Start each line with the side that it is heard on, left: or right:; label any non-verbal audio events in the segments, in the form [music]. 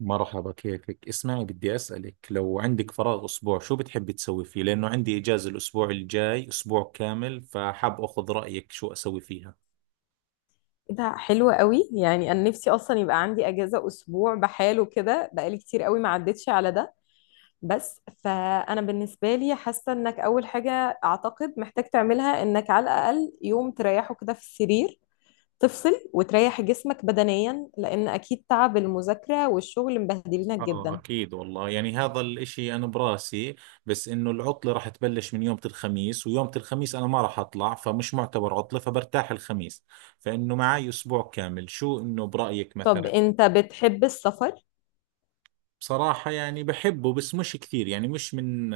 right: مرحبا، كيفك؟ اسمعي، بدي أسألك، لو عندك فراغ أسبوع شو بتحبي تسوي فيه؟ لأنه عندي إجازة الأسبوع الجاي أسبوع كامل، فحاب أخذ رأيك شو أسوي فيها.
left: إيه ده حلو قوي. يعني انا نفسي اصلا يبقى عندي اجازه اسبوع بحاله كده، بقالي كتير قوي ما عدتش على ده. بس فانا بالنسبه لي حاسه انك اول حاجه اعتقد محتاج تعملها انك على الاقل يوم تريحه كده في السرير، تفصل وتريح جسمك بدنيا، لان اكيد تعب المذاكره والشغل مبهدلينك
right: آه
left: جدا.
right: أكيد والله، يعني هذا الإشي أنا براسي. بس إنه العطلة راح تبلش من يوم الخميس، ويوم الخميس أنا ما راح أطلع، فمش معتبر عطلة، فبرتاح الخميس. فإنه معي أسبوع كامل، شو إنه برأيك
left: طب
right: مثلا؟
left: انت بتحب السفر؟
right: بصراحة يعني بحبه، بس مش كثير، يعني مش من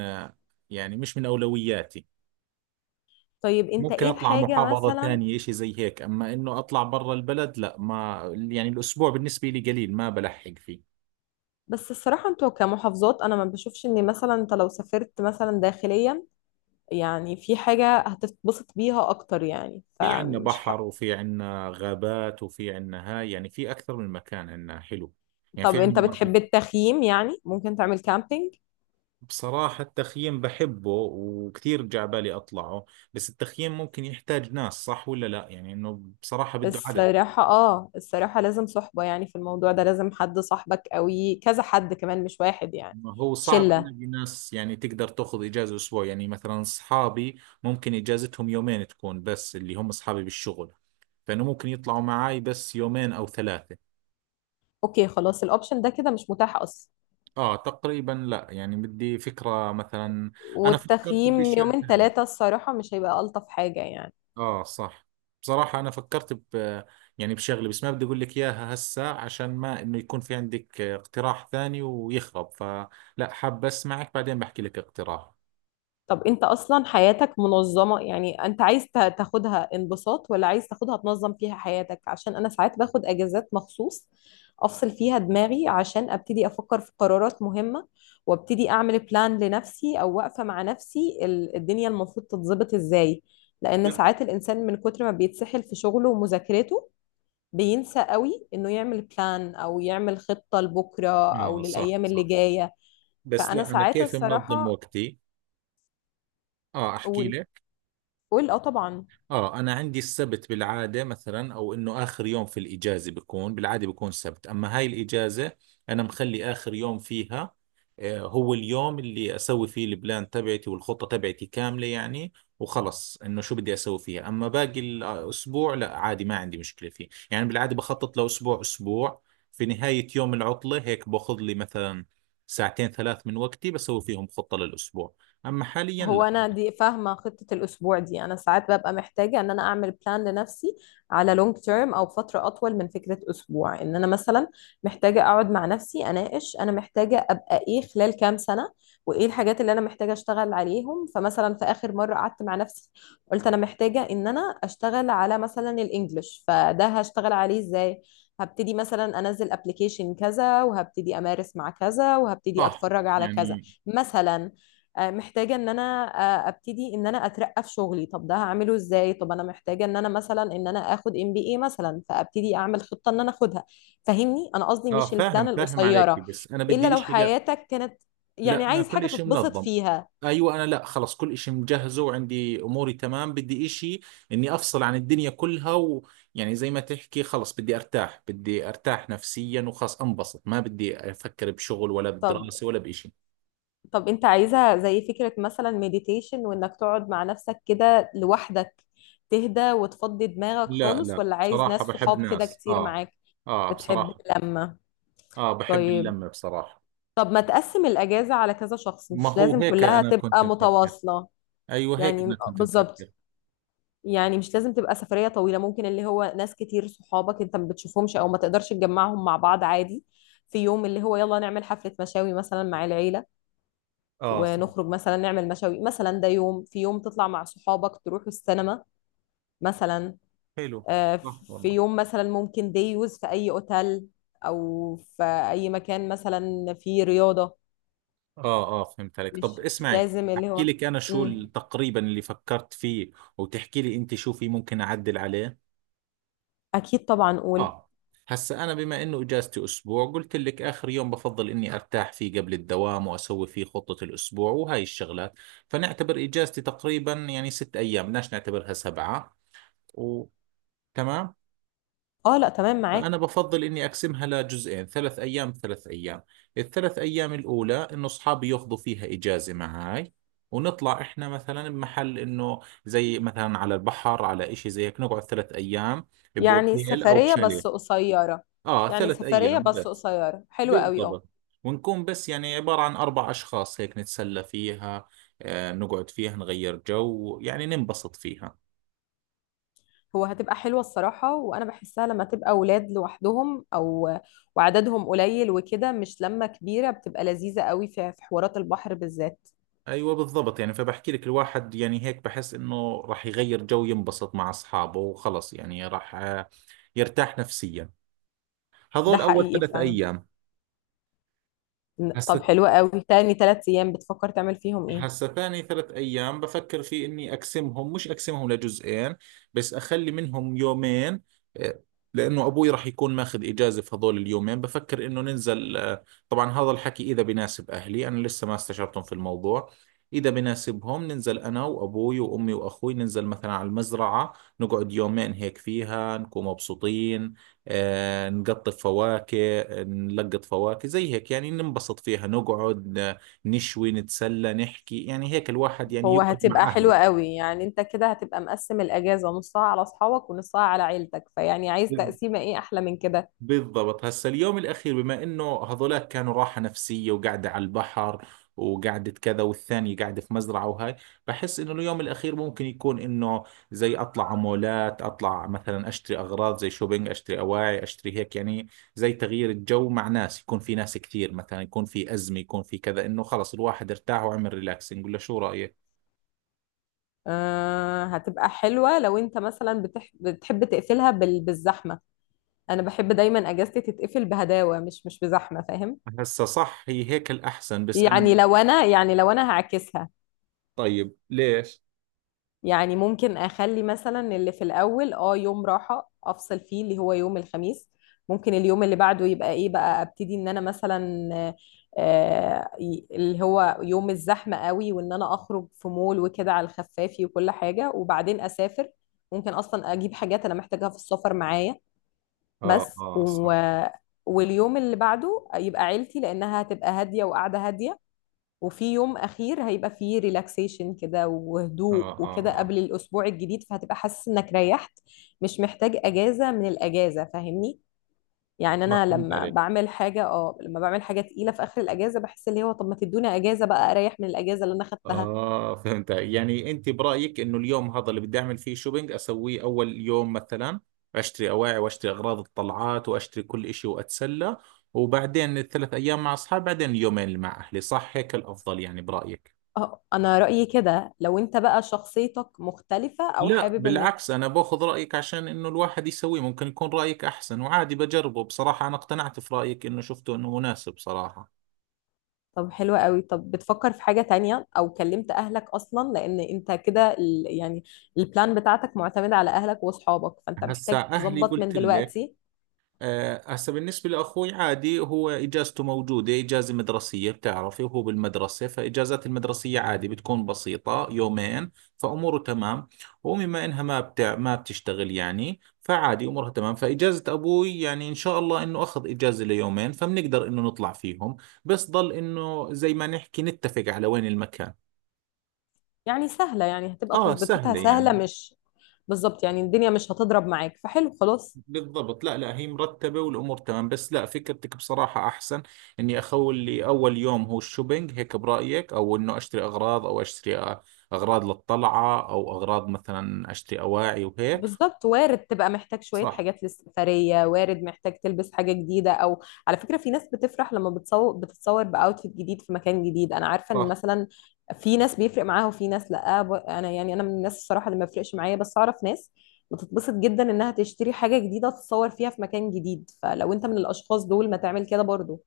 right: يعني مش من أولوياتي.
left: طيب انت
right: ممكن
left: ايه
right: اطلع
left: الحاجه
right: محافظة
left: مثلا؟
right: ثانية، اشي زي هيك. اما انه اطلع برا البلد، لا، ما، يعني الاسبوع بالنسبة لي قليل، ما بلحق فيه.
left: بس الصراحه انتوا كمحافظات انا ما بشوفش ان مثلا انت لو سافرت مثلا داخليا يعني في حاجة هتتبسط بيها أكتر، يعني
right: في عندنا
left: فمش
right: بحر،
left: حق.
right: وفي عندنا غابات، وفي عندنا، هاي يعني في اكثر من مكان عندنا حلو، يعني في
left: طب
right: عندنا
left: أنت
right: مناطق.
left: بتحب التخييم؟ يعني ممكن تعمل كامبينج.
right: بصراحة التخييم بحبه، وكثير جعبالي اطلعه. بس التخييم ممكن يحتاج ناس، صح ولا لا؟ يعني انه بصراحة بده عدد.
left: الصراحة لازم صحبة، يعني في الموضوع ده لازم حد صاحبك قوي، كذا حد كمان مش واحد يعني.
right: ما هو صعب
left: شلة.
right: الاقي ناس يعني تقدر تاخذ اجازه اسبوع، يعني مثلا اصحابي ممكن اجازتهم يومين تكون، بس اللي هم اصحابي بالشغل، فانه ممكن يطلعوا معاي بس يومين او ثلاثه.
left: أوكي، خلاص الأوبشن ده كده مش متاح أصلا.
right: اه تقريبا لا، يعني بدي فكره مثلا. انا فكرت
left: والتخييم
right: بشيء
left: يومين
right: ثاني.
left: ثلاثة الصراحة مش هيبقى ألطف حاجة يعني.
right: اه صح. بصراحه انا فكرت ب، يعني بشغله، بس ما بدي اقول لك اياها هسه عشان ما انه يكون في عندك اقتراح ثاني ويخرب، فلا حاب اسمعك بعدين بحكي لك اقتراح.
left: طب انت اصلا حياتك منظمة؟ يعني انت عايز تاخدها انبساط ولا عايز تاخدها تنظم فيها حياتك، عشان انا ساعات باخد اجازات مخصوص افصل فيها دماغي عشان ابتدي افكر في قرارات مهمة، وابتدي اعمل بلان لنفسي او واقفة مع نفسي الدنيا المفروض تتظبط ازاي. لان
right: لا.
left: ساعات الانسان من كتر ما بيتسحل في شغله ومذاكرته بينسى قوي انه يعمل بلان او يعمل خطة لبكرة، او
right: اه صح
left: للايام اللي
right: صح.
left: جاية.
right: بس
left: فانا
right: لا، أنا
left: ساعات
right: كيف منظم
left: الصراحة
right: وقتي. آه أحكي
left: اقول.
right: لك.
left: قول، اه طبعا.
right: اه، انا عندي السبت بالعاده مثلا، او انه اخر يوم في الاجازه بكون بالعاده بكون سبت، اما هاي الاجازه انا مخلي اخر يوم فيها، آه، هو اليوم اللي اسوي فيه البلان تبعتي والخطه تبعتي كامله يعني. وخلص انه شو بدي اسوي فيها، اما باقي الاسبوع لا عادي، ما عندي مشكله فيه، يعني بالعاده بخطط لاسبوع اسبوع. في نهايه يوم العطله هيك باخذ لي مثلا ساعتين ثلاث من وقتي بسوي فيهم خطه للاسبوع، اما حاليا
left: هو
right: لا.
left: انا دي فاهمه خطه الاسبوع دي، انا ساعات ببقى محتاجه ان انا اعمل بلان لنفسي على لونج تيرم، او فتره اطول من فكره اسبوع، ان انا مثلا محتاجه اقعد مع نفسي اناقش انا محتاجه ابقى ايه خلال كام سنه. وايه الحاجات اللي انا محتاجه اشتغل عليهم. فمثلا في اخر مره قعدت مع نفسي قلت انا محتاجه ان انا اشتغل على مثلا الانجليش، فده هشتغل عليه ازاي؟ هبتدي مثلا انزل ابلكيشن كذا، وهبتدي امارس مع كذا، وهبتدي
right: صح
left: اتفرج على كذا
right: يعني.
left: مثلا. محتاجة ان انا ابتدي ان انا اترقى في شغلي. طب ده هعمله ازاي؟ طب انا محتاجة ان انا مثلا ان انا اخد MBA مثلا، فابتدي اعمل خطة ان انا اخدها. فاهمني؟ انا قصدي
right: اه
left: مش
right: فاهم
left: البلان
right: فاهم عليك،
left: القصيرة،
right: بس انا
left: الا
right: بدي
left: لو
right: اشي، لا.
left: حياتك كانت يعني
right: لا انا
left: عايز
right: كل
left: حاجة
right: اشي
left: تتبسط
right: منظم.
left: فيها.
right: ايوه، انا لا، خلص كل اشي مجهزه وعندي اموري تمام، بدي اشي اني افصل عن الدنيا كلها، ويعني زي ما تحكي خلص، بدي ارتاح نفسيا، وخلص انبسط، ما بدي افكر بشغل ولا
left: طب
right: بدراسة ولا باشي.
left: طب انت عايزها زي فكرة مثلا مديتيشن وانك تقعد مع نفسك كده لوحدك تهدى وتفضي دماغك
right: لا
left: خالص،
right: لا
left: ولا عايز
right: بصراحة
left: ناس
right: بحب
left: صحاب كده
right: ناس،
left: كتير
right: اه.
left: معاك؟
right: اه
left: بتحب
right: بصراحة.
left: اللمة؟
right: اه بحب
left: طيب
right: اللمة بصراحة.
left: طب ما تقسم الأجازة على كذا شخص؟
right: ما
left: مش
right: هو
left: لازم
right: هيك
left: كلها
right: انا كنت
left: تبقى
right: مفكر.
left: متواصلة.
right: ايوه هيك انا
left: يعني
right: كنت
left: بالظبط.
right: مفكر.
left: يعني مش لازم تبقى سفرية طويلة، ممكن اللي هو ناس كتير صحابك انت ما بتشوفهمش او ما تقدرش تجمعهم مع بعض عادي. في يوم اللي هو يلا نعمل حفلة مشاوي مثلا مع العيلة،
right: اه صح.
left: ونخرج مثلا نعمل مشاوي مثلا. ده يوم، في يوم تطلع مع صحابك تروحوا السينما مثلا.
right: حلو.
left: آه،
right: صح
left: في
right: والله.
left: يوم مثلا ممكن ديوز في أي أوتيل، أو في أي مكان مثلا فيه رياضة.
right: اه اه فهمت عليك. طب
left: مش
right: اسمعي،
left: لازم اللي
right: احكي
left: هو.
right: لك انا شو
left: مم.
right: تقريبا اللي فكرت فيه، وتحكي لي انت شو في ممكن اعدل عليه.
left: اكيد طبعا، قول.
right: اه. هسا انا بما انه اجازتي اسبوع، قلت لك اخر يوم بفضل اني ارتاح فيه قبل الدوام واسوي فيه خطة الاسبوع وهاي الشغلات، فنعتبر اجازتي تقريبا يعني 6 ايام، بدناش نعتبرها 7. وتمام.
left: اه، لا، تمام
right: فأنا
left: معاك.
right: بفضل إني أقسمها لجزئين، 3 أيام 3 أيام. الثلاث أيام الأولى إنه أصحابي ياخذوا فيها إجازة معاي، ونطلع إحنا مثلا بمحل إنه زي مثلا على البحر، على إشي زي هيك، نقعد 3 أيام
left: يعني
right: بأوتيل أو
left: سفرية
right: بشاليه.
left: بس قصيرة
right: آه
left: يعني
right: ثلاث
left: سفرية
right: أيام
left: بس
right: بس.
left: قصيرة حلوة قوي اه.
right: بالضبط. ونكون بس يعني عبارة عن 4 أشخاص، هيك نتسلى فيها، آه نقعد فيها نغير جو، يعني ننبسط فيها.
left: هو هتبقى حلوة الصراحة، وانا بحسها لما تبقى اولاد لوحدهم وعددهم قليل وكده، مش لما كبيرة، بتبقى لذيذة قوي في حوارات البحر بالذات.
right: ايوه بالضبط، يعني فبحكي لك الواحد يعني هيك بحس انه راح يغير جو، ينبسط مع اصحابه وخلص، يعني راح، آه، يرتاح نفسيا.
left: ده
right: هذول اول
left: حقيقي
right: ثلاث
left: فعلا.
right: ايام
left: طب
right: هسه.
left: حلوة قوي. تاني 3 ايام بتفكر تعمل فيهم ايه؟
right: هسا ثاني 3 أيام بفكر في إني أقسمهم، مش أقسمهم لجزئين، بس أخلي منهم يومين، آه، لأنه أبوي راح يكون ماخذ إجازة في هذول اليومين، بفكر إنه ننزل، آه، طبعا هذا الحكي إذا بناسب أهلي، أنا لسه ما استشرتهم في الموضوع. إذا بناسبهم ننزل أنا وأبوي وأمي وأخوي، ننزل مثلا على المزرعة، نقعد يومين هيك فيها، نكون مبسوطين، آه، نقطف فواكه، نلقط فواكه زي هيك، يعني ننبسط فيها، نقعد نشوي، نتسلى، نحكي، يعني هيك الواحد يعني
left: هو
right: يقعد
left: هتبقى
right: مع
left: حلوة
right: أهله.
left: قوي، يعني انت كده هتبقى مقسم الاجازة نصها على اصحابك ونصها على عيلتك، فيعني عايز تقسيمة ايه احلى من كده؟
right: بالضبط. هسا اليوم الأخير، بما إنه هذولاك كانوا راحة نفسية وقاعدة على البحر وقعدة كذا، والثانية قاعدة في مزرعة وهاي، بحس إنه اليوم الأخير ممكن يكون إنه زي أطلع على مولات، أطلع مثلا أشتري أغراض، زي شوبينج، أشتري أواعي، أشتري هيك يعني، زي تغيير الجو مع ناس، يكون في ناس كثير، مثلا يكون في أزمة، يكون في كذا، إنه خلص الواحد ارتاح وعمل ريلاكسنج، ولا شو رأيك؟
left: هتبقى حلوة لو انت مثلا بتحب تقفلها بالزحمة. انا بحب دايما اجازتي تتقفل بهداوة، مش بزحمة، فاهم؟
right: هسا صح، هي هيك الأحسن، بس أنا.
left: يعني لو انا هعكسها.
right: طيب ليش؟
left: يعني ممكن اخلي مثلا اللي في الاول يوم راحه افصل فيه اللي هو يوم الخميس. ممكن اليوم اللي بعده يبقى ايه بقى، ابتدي ان انا مثلا اللي هو يوم الزحمه قوي، وان انا اخرج في مول وكده على الخفافي وكل حاجه وبعدين اسافر. ممكن اصلا اجيب حاجات انا محتاجاها في السفر معايا.
right: اه
left: بس
right: اه صح.
left: واليوم اللي بعده يبقى عيلتي، لانها هتبقى هاديه وقاعده هاديه. وفي يوم اخير هيبقى فيه ريلاكسيشن كده
right: اه
left: وهدوء
right: اه
left: وكده
right: اه.
left: قبل الاسبوع الجديد، فهتبقى حاسس انك ريحت، مش محتاج اجازه من الاجازه، فاهمني؟ يعني
right: آه،
left: انا
right: فهمت عليك.
left: لما بعمل حاجه تقيله في اخر الاجازه بحس اللي هو طب ما تدوني اجازه بقى اريح من الاجازه اللي انا خدتها.
right: اه فهمت، يعني انت برأيك انه اليوم هذا اللي بدي اعمل فيه شوبينج اسويه اول يوم مثلا، اشتري اواعي، واشتري اغراض الطلعات، واشتري كل اشي، واتسلى، وبعدين ال3 ايام مع اصحابي، بعدين اليومين اللي مع اهلي، صح هيك الافضل يعني برأيك؟
left: اه، انا رايي كده، لو انت بقى شخصيتك مختلفه او
right: لا
left: حابب انك.
right: بالعكس، انا باخذ رأيك عشان انه الواحد يسويه، ممكن يكون رأيك احسن، وعادي بجربه، بصراحة انا اقتنعت في رأيك، انه شفته انه مناسب صراحة.
left: طب حلوة قوي. طب بتفكر في حاجة تانية او كلمت اهلك اصلا، لان انت كده يعني البلان بتاعتك معتمدة على اهلك واصحابك، فانت
right: هسا
left: محتاج
right: اهلي
left: تظبط من
right: قلت لك،
left: دلوقتي.
right: آه، هسه بالنسبة لأخوي عادي، هو إجازته موجودة، إجازة مدرسية بتعرفي، وهو بالمدرسة، فإجازات المدرسية عادي بتكون بسيطة يومين، فأموره تمام. وبما إنها ما بتشتغل يعني، فعادي أمورها تمام، فإجازة أبوي يعني إن شاء الله إنه أخذ إجازة ليومين، فبنقدر إنه نطلع فيهم، بس ضل إنه زي ما نحكي نتفق على وين المكان.
left: يعني سهلة، يعني هتبقى
right: آه
left: تظبطتها
right: سهلة
left: سهلة،
right: يعني.
left: مش. بالظبط، يعني الدنيا مش هتضرب معاك، فحلو خلاص.
right: بالضبط. لا لا هي مرتبة والأمور تمام، بس لا فكرتك بصراحة أحسن، إني أخول لي أول يوم هو الشوبينج هيك برأيك، أو إنه أشتري أغراض، أو أشتري أغراض للطلعة، أو أغراض مثلا أشتري أواعي وهيك.
left: بالظبط، وارد تبقى محتاج شوية
right: صح
left: حاجات للسفرية، وارد محتاج تلبس حاجة جديدة أو. على فكرة، في ناس بتفرح لما بتتصور بأوتفيت جديد في مكان جديد، أنا عارفة إن
right: صح.
left: مثلا في ناس بيفرق معاها وفي ناس لأ، أنا يعني أنا من الناس الصراحة اللي ما بيفرقش معايا، بس أعرف ناس بتتبسط جدا إنها تشتري حاجة جديدة تتصور فيها في مكان جديد، فلو أنت من الأشخاص دول ما تعمل كده برضو.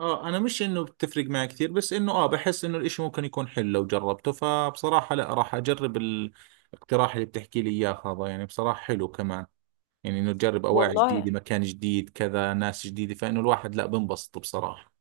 right: آه أنا مش إنه بتفرق معي كثير، بس إنه، آه، بحس إنه الإشي ممكن يكون حلو لو جربته، فبصراحة لا راح أجرب الاقتراح اللي بتحكي لي إياه هذا، يعني بصراحة حلو كمان، يعني إنه تجرب أواعي
left: والله،
right: جديدة، مكان جديد، كذا، ناس جديدة، فإنه الواحد لا بنبسط بصراحة.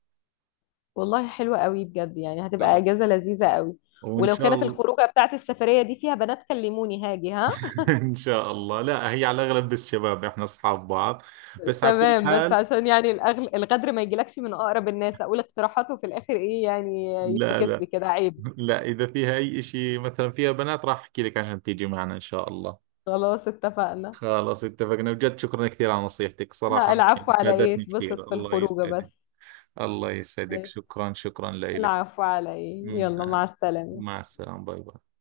left: والله حلوة قوي بجد، يعني هتبقى
right: خلص.
left: إجازة لذيذة قوي.
right: وإن
left: ولو
right: شاء
left: كانت
right: الله.
left: الخروجة بتاعت السفرية دي فيها بنات كلموني هاجي، ها.
right: [laughs] إن شاء الله، لا هي على الأغلب بس شباب، إحنا أصحاب بعض، بس على كل
left: تمام، بس
right: حال.
left: عشان يعني الغدر ما يجيلكش من أقرب الناس، أقول اقتراحاته في الآخر إيه؟ يعني
right: لا
left: يتفكس لي
right: لا
left: كده عيب.
right: لا. إذا فيها أي إشي مثلا، فيها بنات، راح أحكي لك عشان تيجي معنا إن شاء الله.
left: خلاص، اتفقنا.
right: خلاص اتفقنا، بجد شكرا كثير على نصيحتك صراحة،
left: لا، العفو على إيه،
right: فادتني
left: اتبسط
right: كثير،
left: في
right: الله
left: الخروجة
right: يسعدك.
left: بس.
right: الله يسعدك،
left: ماشي.
right: شكرا شكرا لك.
left: العفو على إيه، يلا
right: مع
left: مع السلامة.
right: مع السلامة، باي باي.